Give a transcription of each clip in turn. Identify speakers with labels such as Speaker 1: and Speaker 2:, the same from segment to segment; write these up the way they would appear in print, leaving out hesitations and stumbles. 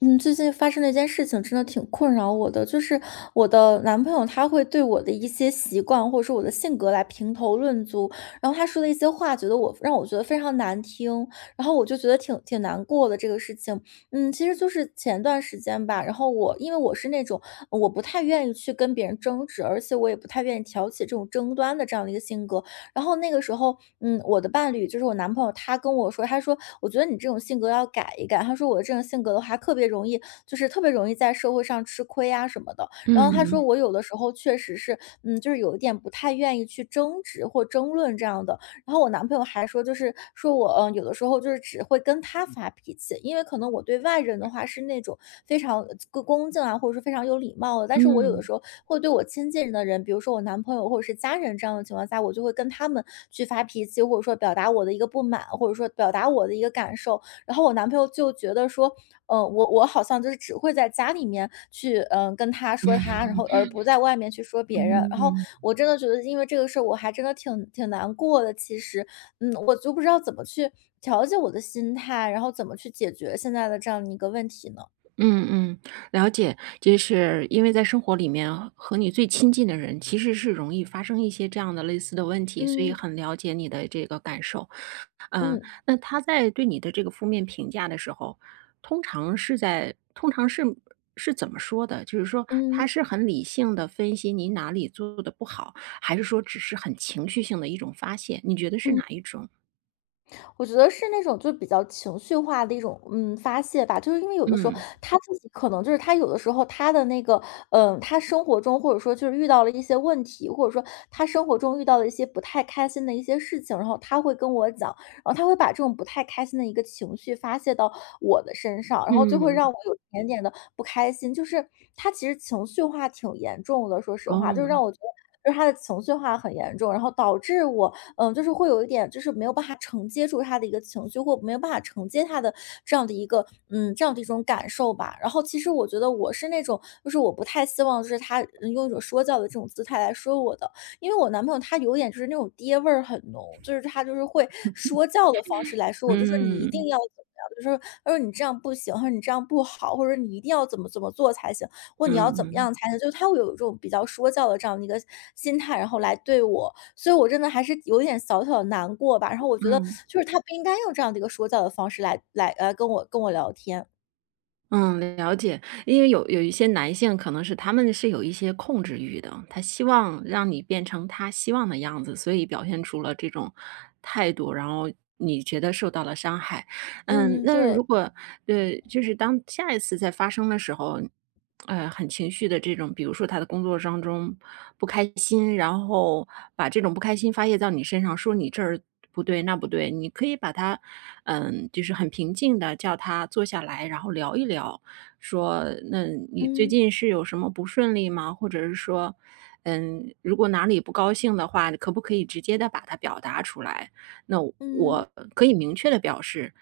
Speaker 1: 嗯，最近发生了一件事情，真的挺困扰我的，就是我的男朋友他会对我的一些习惯或者说我的性格来评头论足，然后他说的一些话，觉得我让我觉得非常难听，然后我就觉得挺难过的这个事情。其实就是前段时间吧，然后因为我是那种我不太愿意去跟别人争执，而且我也不太愿意挑起这种争端的这样的一个性格，然后那个时候，我的伴侣就是我男朋友，他跟我说，他说我觉得你这种性格要改一改，他说我这种性格的话特别容易，就是特别容易在社会上吃亏啊什么的。然后他说
Speaker 2: 嗯，
Speaker 1: 我有的时候确实是，就是有一点不太愿意去争执或争论这样的，然后我男朋友还说，就是说我，有的时候就是只会跟他发脾气，因为可能我对外人的话是那种非常恭恭敬啊，或者说非常有礼貌的，但是我有的
Speaker 2: 嗯，
Speaker 1: 时候会对我亲近的人，比如说我男朋友或者是家人这样的情况下，我就会跟他们去发脾气，或者说表达我的一个不满，或者说表达我的一个感受。然后我男朋友就觉得说，我好像就是只会在家里面去，跟他说他，然后而不在外面去说别人。然后
Speaker 2: 嗯，
Speaker 1: 我真的觉得因为这个事儿，我还真的挺难过的，其实。我就不知道怎么去调节我的心态，然后怎么去解决现在的这样一个问题呢？
Speaker 2: 嗯嗯，了解。就是因为在生活里面和你最亲近的人，其实是容易发生一些这样的类似的问题，所以
Speaker 1: 嗯。
Speaker 2: 很了解你的这个感受。
Speaker 1: 嗯。
Speaker 2: 那他在对你的这个负面评价的时候，通常是怎么说的？就是说他
Speaker 1: 嗯。
Speaker 2: 是很理性的分析你哪里做的不好，还是说只是很情绪性的一种发泄？你觉得是
Speaker 1: 嗯。
Speaker 2: 哪一种？
Speaker 1: 我觉得是那种就比较情绪化的一种，发泄吧。就是因为有的时候
Speaker 2: 嗯，
Speaker 1: 他自己可能就是他有的时候他的那个，他生活中或者说就是遇到了一些问题，或者说他生活中遇到了一些不太开心的一些事情，然后他会跟我讲，然后他会把这种不太开心的一个情绪发泄到我的身上，然后就会
Speaker 2: 嗯，
Speaker 1: 让我有一点点的不开心。就是他其实情绪化挺严重的，说实话，就让
Speaker 2: 哦，
Speaker 1: 我觉得。就是他的情绪化很严重，然后导致我就是会有一点，就是没有办法承接住他的一个情绪，或没有办法承接他的这样的一个，这样的一种感受吧。然后其实我觉得我是那种，就是我不太希望就是他用一种说教的这种姿态来说我的，因为我男朋友他有点就是那种爹味儿很浓，就是他就是会说教的方式来说我，就说你一定
Speaker 2: 嗯，
Speaker 1: 要怎么样，就是他说你这样不行，他说你这样不好，或者你一定要怎么怎么做才行。或你要
Speaker 2: 嗯
Speaker 1: 怎么
Speaker 2: 嗯。
Speaker 1: 样才能就他会有一种比较说教的这样的一个心态，然后来对我，所以我真的还是有一点小小的难过吧。然后我觉得
Speaker 2: 嗯
Speaker 1: 就是他不应该用这样的一个说教的方式来跟我聊天。
Speaker 2: 嗯，了解。因为有一些男性可能是他们是有一些控制欲的，他希望让你变成他希望的样子，所以表现出了这种态度，然后你觉得受到了伤害。嗯，
Speaker 1: 嗯。
Speaker 2: 那
Speaker 1: 对。
Speaker 2: 如果就是当下一次再发生的时候，很情绪的这种，比如说他的工作当中不开心，然后把这种不开心发泄到你身上，说你这儿不对那不对，你可以把他，就是很平静的叫他坐下来，然后聊一聊，说那你最
Speaker 1: 嗯。
Speaker 2: 近是有什么不顺利吗？或者是说，嗯，如果哪里不高兴的话，可不可以直接的把它表达出来？那
Speaker 1: 嗯。
Speaker 2: 我可以明确的表示。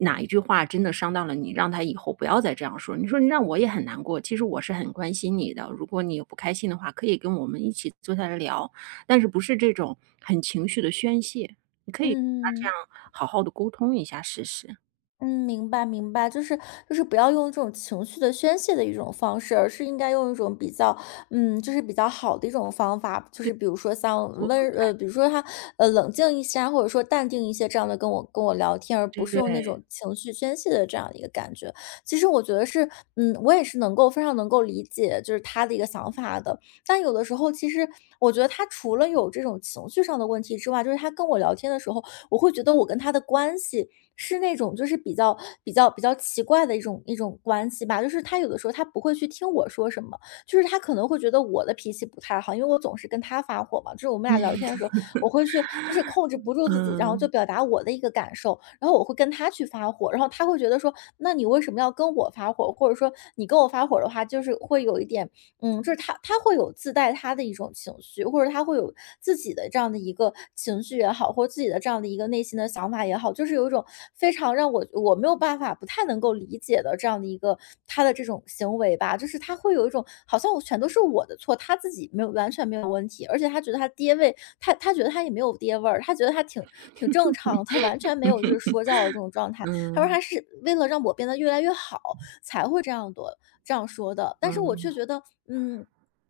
Speaker 2: 哪一句话真的伤到了你，让他以后不要再这样说。你说你让我也很难过，其实我是很关心你的，如果你有不开心的话，可以跟我们一起坐下来聊，但是不是这种很情绪的宣泄，你可以跟他这
Speaker 1: 嗯。
Speaker 2: 样好好的沟通一下试试。
Speaker 1: 嗯，明白明白，就是不要用这种情绪的宣泄的一种方式，而是应该用一种比较，就是比较好的一种方法，就
Speaker 2: 对，
Speaker 1: 是比如说像
Speaker 2: 我
Speaker 1: 温，比如说他，冷静一些啊，或者说淡定一些，这样的跟我聊天，而不是用那
Speaker 2: 对，
Speaker 1: 种情绪宣泄的这样的一个感觉。其实我觉得是，我也是能够非常能够理解，就是他的一个想法的。但有的时候，其实我觉得他除了有这种情绪上的问题之外，就是他跟我聊天的时候，我会觉得我跟他的关系。是那种就是比较奇怪的一种关系吧。就是他有的时候他不会去听我说什么，就是他可能会觉得我的脾气不太好，因为我总是跟他发火嘛。就是我们俩聊天的时候，我会去就是控制不住自己，然后就
Speaker 2: 嗯，
Speaker 1: 表达我的一个感受，然后我会跟他去发火，然后他会觉得说，那你为什么要跟我发火？或者说你跟我发火的话，就是会有一点就是他会有自带他的一种情绪，或者他会有自己的这样的一个情绪也好，或者自己的这样的一个内心的想法也好，就是有一种非常让我没有办法不太能够理解的这样的一个他的这种行为吧，就是他会有一种好像我全都是我的错，他自己没有完全没有问题，而且他觉得他爹味，他觉得他也没有爹味儿，他觉得他挺正常的，完全没有就是说教的这种状态，他说
Speaker 2: 嗯，
Speaker 1: 他是为了让我变得越来越好，才会这样的这样说的。但是我却
Speaker 2: 嗯，
Speaker 1: 觉得，嗯，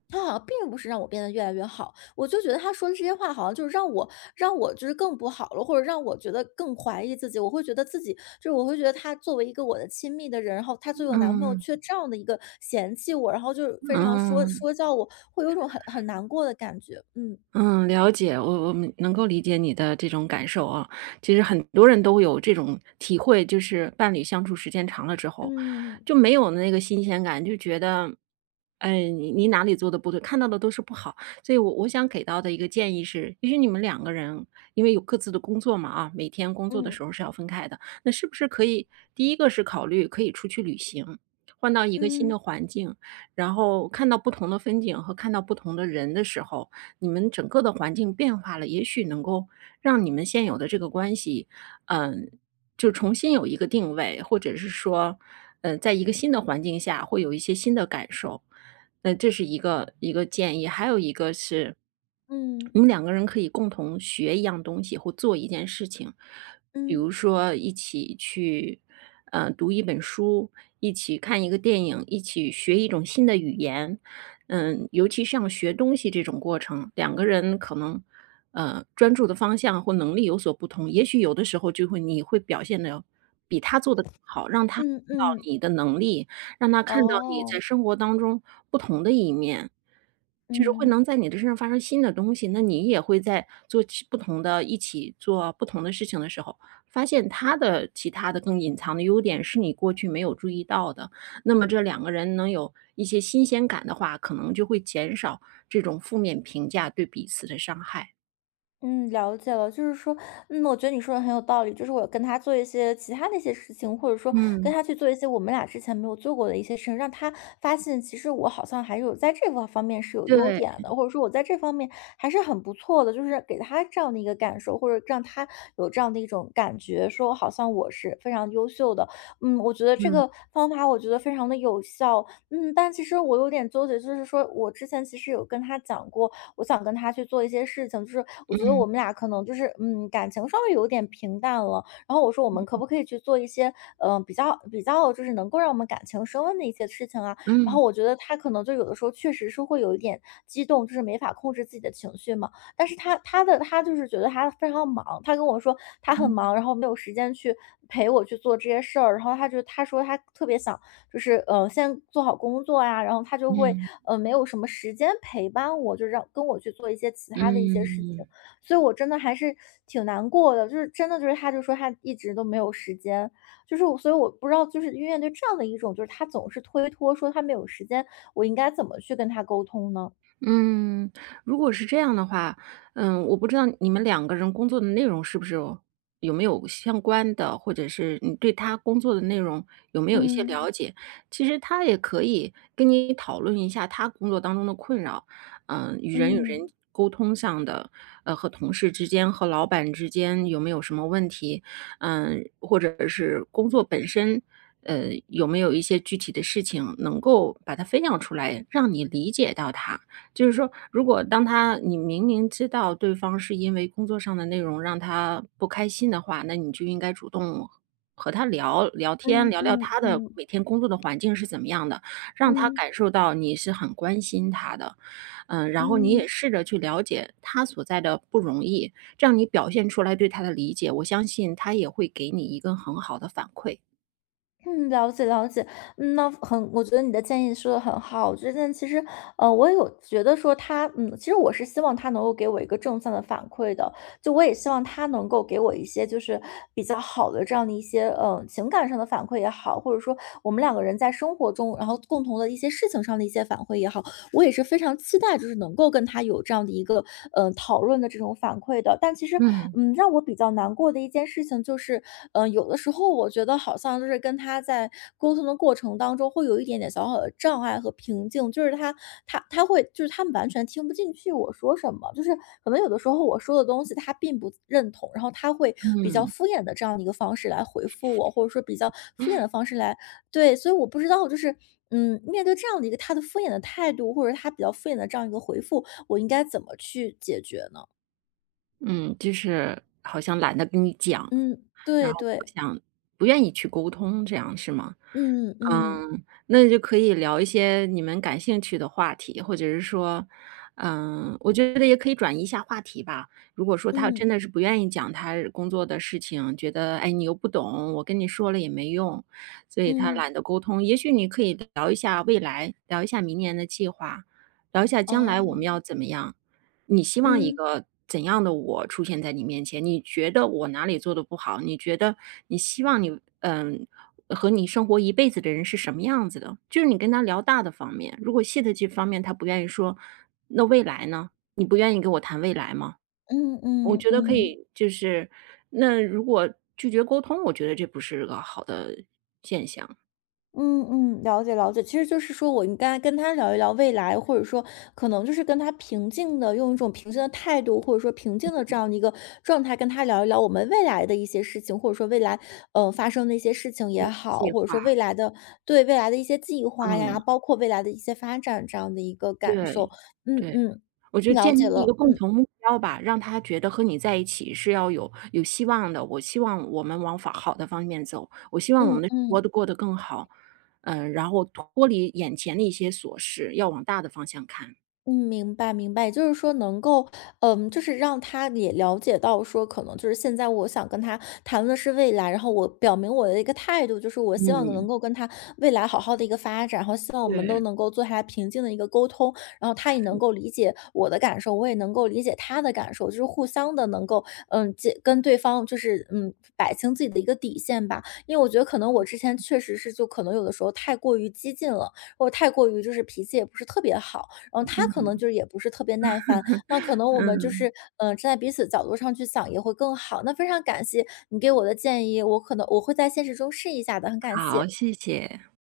Speaker 1: 他好像并不是让我变得越来越好，我就觉得他说的这些话好像就是让我就是更不好了，或者让我觉得更怀疑自己。我会觉得自己就是我会觉得他作为一个我的亲密的人，然后他作为我男朋友
Speaker 2: 嗯，
Speaker 1: 却这样的一个嫌弃我，然后就是非常
Speaker 2: 嗯。
Speaker 1: 说教我，会有一种很难过的感觉。嗯。
Speaker 2: 嗯，了解，我们能够理解你的这种感受啊。其实很多人都有这种体会，就是伴侣相处时间长了之后，
Speaker 1: 嗯。
Speaker 2: 就没有那个新鲜感，就觉得，哎，你哪里做的不对，看到的都是不好。所以我想给到的一个建议是，也许你们两个人因为有各自的工作嘛啊，每天工作的
Speaker 1: 嗯。
Speaker 2: 时候是要分开的，那是不是可以第一个是考虑可以出去旅行，换到一个新的
Speaker 1: 嗯。
Speaker 2: 环境，然后看到不同的风景和看到不同的人的时候。你们整个的环境变化了，也许能够让你们现有的这个关系，嗯，就重新有一个定位，或者是说，在一个新的环境下会有一些新的感受。呃，这是一个建议，还有一个是，
Speaker 1: 嗯。
Speaker 2: 你们两个人可以共同学一样东西或做一件事情，比
Speaker 1: 嗯。
Speaker 2: 如说一起去，嗯，读一本书，一起看一个电影，一起学一种新的语言，嗯，尤其像学东西这种过程，两个人可能，专注的方向或能力有所不同，也许有的时候就会你会表现的比他做的好，让他看
Speaker 1: 嗯。嗯。
Speaker 2: 到
Speaker 1: 嗯。
Speaker 2: 你的能力，让他看到你
Speaker 1: 哦。
Speaker 2: 在生活当中不同的一面，就是会
Speaker 1: 嗯。
Speaker 2: 能在你的身上发生新的东西。那你也会在做其不同的一起做不同的事情的时候，发现他的其他的更隐藏的优点是你过去没有注意到的。那么这两个人能有一些新鲜感的话，可能就会减少这种负面评价对彼此的伤害。
Speaker 1: 嗯，了解了，就是说，我觉得你说的很有道理，就是我跟他做一些其他的一些事情，或者说跟
Speaker 2: 嗯，
Speaker 1: 他去做一些我们俩之前没有做过的一些事情，让他发现其实我好像还是有在这个方面是有优
Speaker 2: 对，
Speaker 1: 点的，或者说我在这方面还是很不错的，就是给他这样的一个感受，或者让他有这样的一种感觉，说好像我是非常优秀的。我觉得这
Speaker 2: 嗯，
Speaker 1: 个方法我觉得非常的有效，但其实我有点纠结，就是说我之前其实有跟他讲过，我想跟他去做一些事情，就是我觉得我们俩可能就是感情稍微有点平淡了。然后我说我们可
Speaker 2: 嗯，
Speaker 1: 不可以去做一些比较就是能够让我们感情升温的一些事情啊？然后
Speaker 2: 嗯，
Speaker 1: 我觉得他可能就有的时候确实是会有一点激动，就是没法控制自己的情绪嘛。但是他就是觉得他非常忙，他跟我说他很
Speaker 2: 嗯，
Speaker 1: 忙，然后没有时间去陪我去做这些事儿。然后他说他特别想就是先做好工作呀，然后他就会
Speaker 2: 嗯，
Speaker 1: 没有什么时间陪伴我，就让跟我去做一些其他的一些事情，
Speaker 2: 嗯
Speaker 1: 所以我真的还是挺难过的，就是真的就是他就说他一直都没有时间，就是我所以我不知道就是面对这样的一种就是他总是推脱说他没有时间，我应该怎么去跟他沟通呢？
Speaker 2: 嗯。如果是这样的话，嗯，我不知道你们两个人工作的内容是不是有有没有相关的，或者是你对他工作的内容有没有一些
Speaker 1: 嗯。
Speaker 2: 了解？其实他也可以跟你讨论一下他工作当中的困扰，嗯，与人
Speaker 1: 嗯。
Speaker 2: 沟通上的，和同事之间、和老板之间有没有什么问题？嗯，或者是工作本身。呃，有没有一些具体的事情能够把它分享出来，让你理解到他？就是说，如果当他你明明知道对方是因为工作上的内容让他不开心的话，那你就应该主动和他聊聊天，
Speaker 1: 嗯。
Speaker 2: 聊聊
Speaker 1: 嗯。
Speaker 2: 他的
Speaker 1: 嗯。
Speaker 2: 每天工作的环境是怎么样的，让他
Speaker 1: 嗯。
Speaker 2: 感受到你是很关心他的。嗯，然后你也
Speaker 1: 嗯。
Speaker 2: 试着去了解他所在的不容易，这样你表现出来对他的理解，我相信他也会给你一个很好的反馈。
Speaker 1: 嗯，了解了解，嗯，那我觉得你的建议说的很好。我最近其实，我有觉得说他，嗯，其实我是希望他能够给我一个正向的反馈的，就我也希望他能够给我一些就是比较好的这样的一些，嗯，情感上的反馈也好，或者说我们两个人在生活中，然后共同的一些事情上的一些反馈也好，我也是非常期待就是能够跟他有这样的一个，嗯，讨论的这种反馈的。但其实，
Speaker 2: 嗯
Speaker 1: 嗯，让我比较难过的一件事情就是，嗯，有的时候我觉得好像就是跟他在沟通的过程当中会有一点点小小的障碍和瓶颈，就是他会就是他们完全听不进去我说什么，就是可能有的时候我说的东西他并不认同，然后他会比较敷衍的这样的一个方式来回复我，或者说比较敷衍的方式来对，所以我不知道，就是，嗯，面对这样的一个他的敷衍的态度，或者他比较敷衍的这样一个回复，我应该怎么去解决呢？
Speaker 2: 嗯，就是好像懒得跟你讲。
Speaker 1: 嗯，
Speaker 2: 然
Speaker 1: 对
Speaker 2: 后不
Speaker 1: 对，
Speaker 2: 想不愿意去沟通，这样是吗？
Speaker 1: 嗯嗯
Speaker 2: 嗯，那就可以聊一些你们感兴趣的话题，或者是说，嗯，我觉得也可以转移一下话题吧。如果说他真
Speaker 1: 嗯
Speaker 2: 的是不愿意讲他工作的事情，觉得哎你又不懂，我跟你说了也没用，所以他
Speaker 1: 嗯，
Speaker 2: 懒得沟通。也许你可以聊一下未来，聊一下明年的计划，聊一下将来我们
Speaker 1: 哦，
Speaker 2: 要怎么样，你希望一
Speaker 1: 嗯
Speaker 2: 个怎样的我出现在你面前？你觉得我哪里做的不好？你觉得你希望你嗯、和你生活一辈子的人是什么样子的，就是你跟他聊大的方面，如果细的这方面他不愿意说，那未来呢？你不愿意跟我谈未来吗？
Speaker 1: 嗯
Speaker 2: 我
Speaker 1: 嗯嗯
Speaker 2: 觉得可
Speaker 1: 嗯
Speaker 2: 以，就是那如果拒绝沟通，我觉得这不是个好的现象。
Speaker 1: 嗯嗯，了解了解，其实就是说我应该跟他聊一聊未来，或者说可能就是跟他平静的，用一种平静的态度，或者说平静的这样的一个状态，跟他聊一聊我们未来的一些事情，或者说未来发生的一些事情也好，
Speaker 2: 计
Speaker 1: 或者说未
Speaker 2: 划，
Speaker 1: 来的对未来的一些计划呀，
Speaker 2: 嗯，
Speaker 1: 包括未来的一些发展这样的一个感
Speaker 2: 对
Speaker 1: 受。嗯
Speaker 2: 对。
Speaker 1: 嗯，
Speaker 2: 我就
Speaker 1: 了
Speaker 2: 建
Speaker 1: 解
Speaker 2: 立一
Speaker 1: 了，
Speaker 2: 个共
Speaker 1: 嗯
Speaker 2: 同目标吧，让他觉得和你在一起是要有希望的。我希望我们往法好的方面走，我希望我们
Speaker 1: 嗯
Speaker 2: 的生活
Speaker 1: 嗯。
Speaker 2: 都过得更好，嗯，然后脱离眼前的一些琐事，要往大的方向看。
Speaker 1: 嗯，明白明白，也就是说能够，嗯，就是让他也了解到说，可能就是现在我想跟他谈论的是未来，然后我表明我的一个态度，就是我希望能够跟他未来好好的一个发展，然后希望我们都
Speaker 2: 对。
Speaker 1: 能够坐下来平静的一个沟通，然后他也能够理解我的感受，我也能够理解他的感受，就是互相的能够，嗯，解跟对方就是嗯摆清自己的一个底线吧，因为我觉得可能我之前确实是就可能有的时候太过于激进了，或者太过于就是脾气也不是特别好。嗯，他可
Speaker 2: 嗯
Speaker 1: 能就是也不是特别耐烦，那可能我们就是
Speaker 2: 嗯，
Speaker 1: 站在彼此角度上去想也会更好。那非常感谢你给我的建议，我可能我会在现实中试一下的，很感谢。
Speaker 2: 好，谢谢。